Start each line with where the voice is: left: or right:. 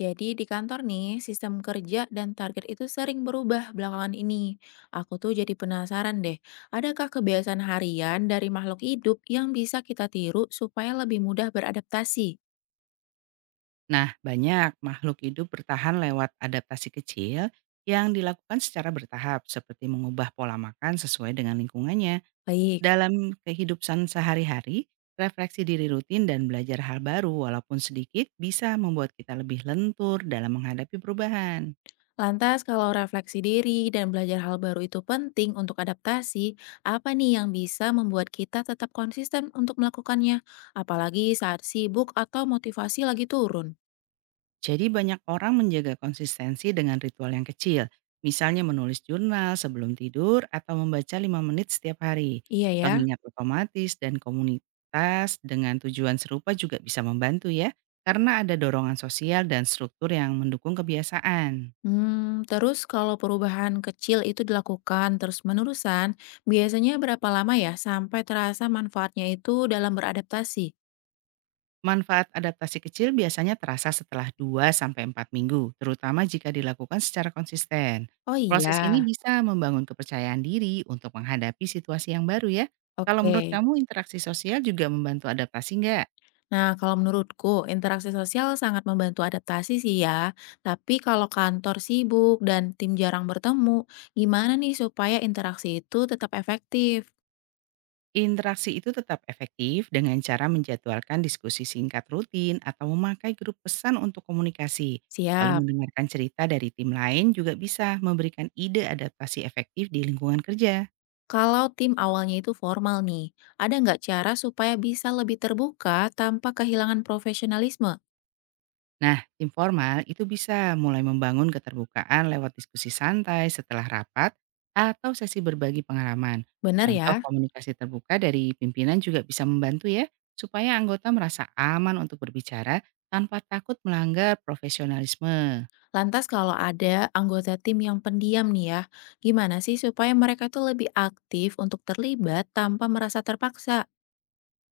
left: Jadi di kantor nih, sistem kerja dan target itu sering berubah belakangan ini. Aku tuh jadi penasaran deh, adakah kebiasaan harian dari makhluk hidup yang bisa kita tiru supaya lebih mudah beradaptasi?
right: Nah, banyak makhluk hidup bertahan lewat adaptasi kecil yang dilakukan secara bertahap, seperti mengubah pola makan sesuai dengan lingkungannya.
left: Baik,
right: Dalam kehidupan sehari-hari, refleksi diri rutin dan belajar hal baru walaupun sedikit bisa membuat kita lebih lentur dalam menghadapi perubahan.
left: lantas kalau refleksi diri dan belajar hal baru itu penting untuk adaptasi, apa nih yang bisa membuat kita tetap konsisten untuk melakukannya? Apalagi saat sibuk atau motivasi lagi turun.
right: Jadi, banyak orang menjaga konsistensi dengan ritual yang kecil, misalnya menulis jurnal sebelum tidur atau membaca 5 menit setiap hari.
left: Iya ya.
right: Pengingat otomatis dan komunitas dengan tujuan serupa juga bisa membantu ya, karena ada dorongan sosial dan struktur yang mendukung kebiasaan.
left: Terus kalau perubahan kecil itu dilakukan terus-menerusan, biasanya berapa lama ya sampai terasa manfaatnya itu dalam beradaptasi?
right: Manfaat adaptasi kecil biasanya terasa setelah 2 sampai 4 minggu, terutama jika dilakukan secara konsisten.
left: Oh
right: Proses ini
left: iya,
right: bisa membangun kepercayaan diri untuk menghadapi situasi yang baru ya. Kalau menurut
left: oke.
right: kamu, interaksi sosial juga membantu adaptasi nggak?
left: Nah, kalau menurutku interaksi sosial sangat membantu adaptasi sih ya. Tapi kalau kantor sibuk dan tim jarang bertemu, gimana nih supaya interaksi itu tetap efektif?
right: Interaksi itu tetap efektif dengan cara menjadwalkan diskusi singkat rutin atau memakai grup pesan untuk komunikasi. Lalu,
left: Siap.
right: mendengarkan cerita dari tim lain juga bisa memberikan ide adaptasi efektif di lingkungan kerja.
left: Kalau tim awalnya itu formal nih, ada nggak cara supaya bisa lebih terbuka tanpa kehilangan profesionalisme?
right: Nah, tim formal itu bisa mulai membangun keterbukaan lewat diskusi santai setelah rapat atau sesi berbagi pengalaman.
left: Benar
right: Contoh
left: ya.
right: komunikasi terbuka dari pimpinan juga bisa membantu ya, supaya anggota merasa aman untuk berbicara tanpa takut melanggar profesionalisme.
left: Lantas kalau ada anggota tim yang pendiam nih ya, gimana sih supaya mereka tuh lebih aktif untuk terlibat tanpa merasa terpaksa?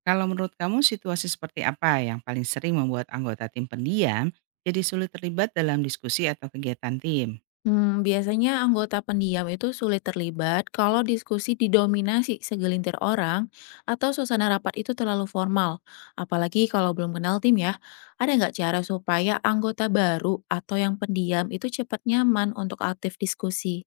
right: Kalau menurut kamu, situasi seperti apa yang paling sering membuat anggota tim pendiam jadi sulit terlibat dalam diskusi atau kegiatan tim?
left: Biasanya anggota pendiam itu sulit terlibat kalau diskusi didominasi segelintir orang atau suasana rapat itu terlalu formal. Apalagi kalau belum kenal tim ya. Ada nggak cara supaya anggota baru atau yang pendiam itu cepat nyaman untuk aktif diskusi?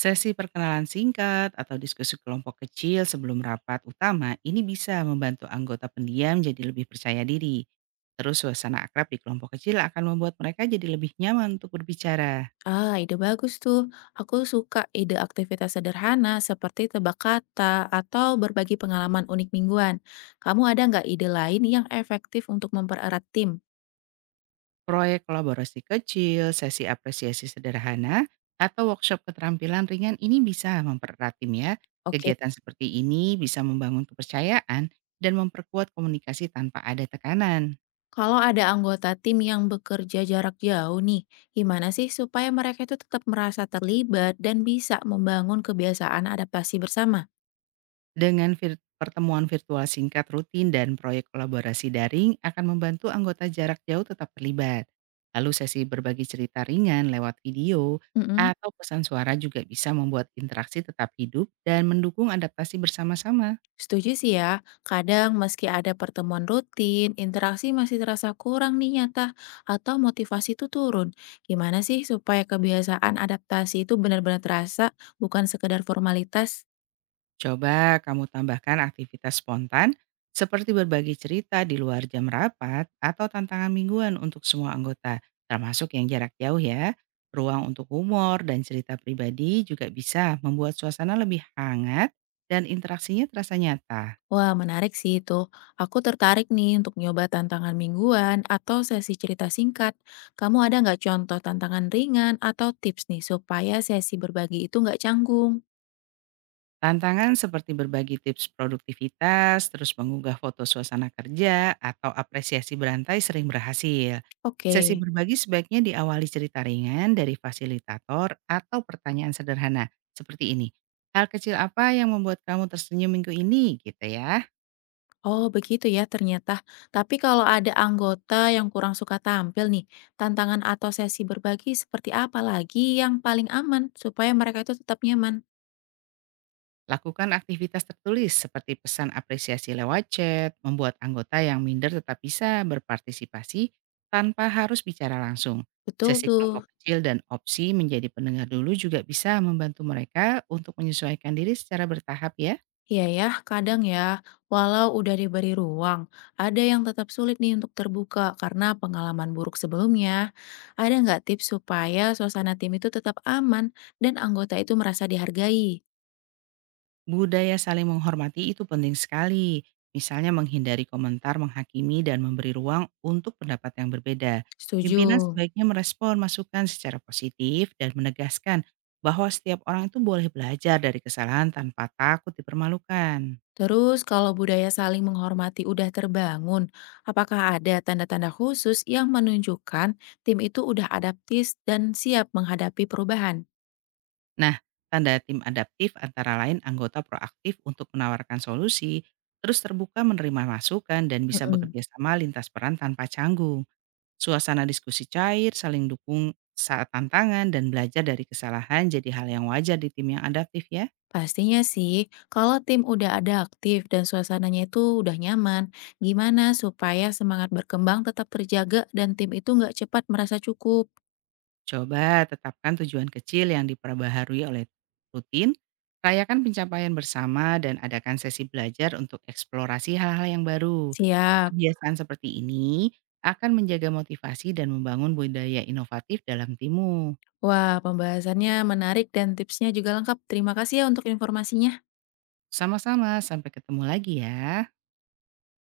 right: Sesi perkenalan singkat atau diskusi kelompok kecil sebelum rapat utama ini bisa membantu anggota pendiam jadi lebih percaya diri. Terus, suasana akrab di kelompok kecil akan membuat mereka jadi lebih nyaman untuk berbicara.
left: Ah, ide bagus tuh. Aku suka ide aktivitas sederhana seperti tebak kata atau berbagi pengalaman unik mingguan. Kamu ada nggak ide lain yang efektif untuk mempererat tim?
right: Proyek kolaborasi kecil, sesi apresiasi sederhana, atau workshop keterampilan ringan ini bisa mempererat tim ya.
left: Oke.
right: Kegiatan seperti ini bisa membangun kepercayaan dan memperkuat komunikasi tanpa ada tekanan.
left: Kalau ada anggota tim yang bekerja jarak jauh nih, gimana sih supaya mereka itu tetap merasa terlibat dan bisa membangun kebiasaan adaptasi bersama?
right: Dengan pertemuan virtual singkat rutin dan proyek kolaborasi daring akan membantu anggota jarak jauh tetap terlibat. Lalu, sesi berbagi cerita ringan lewat video
left: Mm-mm.
right: atau pesan suara juga bisa membuat interaksi tetap hidup dan mendukung adaptasi bersama-sama.
left: Setuju sih ya, kadang meski ada pertemuan rutin, interaksi masih terasa kurang nih nyata atau motivasi itu turun. Gimana sih supaya kebiasaan adaptasi itu benar-benar terasa, bukan sekedar formalitas?
right: Coba kamu tambahkan aktivitas spontan seperti berbagi cerita di luar jam rapat atau tantangan mingguan untuk semua anggota, termasuk yang jarak jauh ya. Ruang untuk humor dan cerita pribadi juga bisa membuat suasana lebih hangat dan interaksinya terasa nyata.
left: Wah, menarik sih itu. Aku tertarik nih untuk nyoba tantangan mingguan atau sesi cerita singkat. Kamu ada nggak contoh tantangan ringan atau tips nih supaya sesi berbagi itu nggak canggung?
right: Tantangan seperti berbagi tips produktivitas, terus mengunggah foto suasana kerja, atau apresiasi berantai sering berhasil. Sesi
left: Oke.
right: berbagi sebaiknya diawali cerita ringan dari fasilitator atau pertanyaan sederhana seperti ini: hal kecil apa yang membuat kamu tersenyum minggu ini? Gitu ya.
left: Oh, begitu ya ternyata. Tapi kalau ada anggota yang kurang suka tampil nih, tantangan atau sesi berbagi seperti apa lagi yang paling aman supaya mereka itu tetap nyaman?
right: Lakukan aktivitas tertulis seperti pesan apresiasi lewat chat, membuat anggota yang minder tetap bisa berpartisipasi tanpa harus bicara langsung.
left: Betul
right: Sesi
left: tuh.
right: kelompok kecil dan opsi menjadi pendengar dulu juga bisa membantu mereka untuk menyesuaikan diri secara bertahap ya.
left: Iya ya, kadang ya, walau udah diberi ruang, ada yang tetap sulit nih untuk terbuka karena pengalaman buruk sebelumnya. Ada nggak tips supaya suasana tim itu tetap aman dan anggota itu merasa dihargai?
right: Budaya saling menghormati itu penting sekali. Misalnya, menghindari komentar menghakimi dan memberi ruang untuk pendapat yang berbeda.
left: Setuju.
right: Pimpinan sebaiknya merespon masukan secara positif dan menegaskan bahwa setiap orang itu boleh belajar dari kesalahan tanpa takut dipermalukan.
left: Terus kalau budaya saling menghormati udah terbangun, apakah ada tanda-tanda khusus yang menunjukkan tim itu udah adaptif dan siap menghadapi perubahan?
right: Nah, tanda tim adaptif antara lain anggota proaktif untuk menawarkan solusi, terus terbuka menerima masukan, dan bisa
left: Mm-mm.
right: bekerja sama lintas peran tanpa canggung. Suasana diskusi cair, saling dukung saat tantangan, dan belajar dari kesalahan jadi hal yang wajar di tim yang adaptif ya.
left: Pastinya sih, kalau tim udah ada aktif dan suasananya itu udah nyaman, gimana supaya semangat berkembang tetap terjaga dan tim itu nggak cepat merasa cukup?
right: Coba tetapkan tujuan kecil yang diperbaharui oleh rutin, rayakan pencapaian bersama, dan adakan sesi belajar untuk eksplorasi hal-hal yang baru.
left: Siap.
right: Kebiasaan seperti ini akan menjaga motivasi dan membangun budaya inovatif dalam timmu.
left: Wah, pembahasannya menarik dan tipsnya juga lengkap. Terima kasih ya untuk informasinya.
right: Sama-sama, sampai ketemu lagi ya.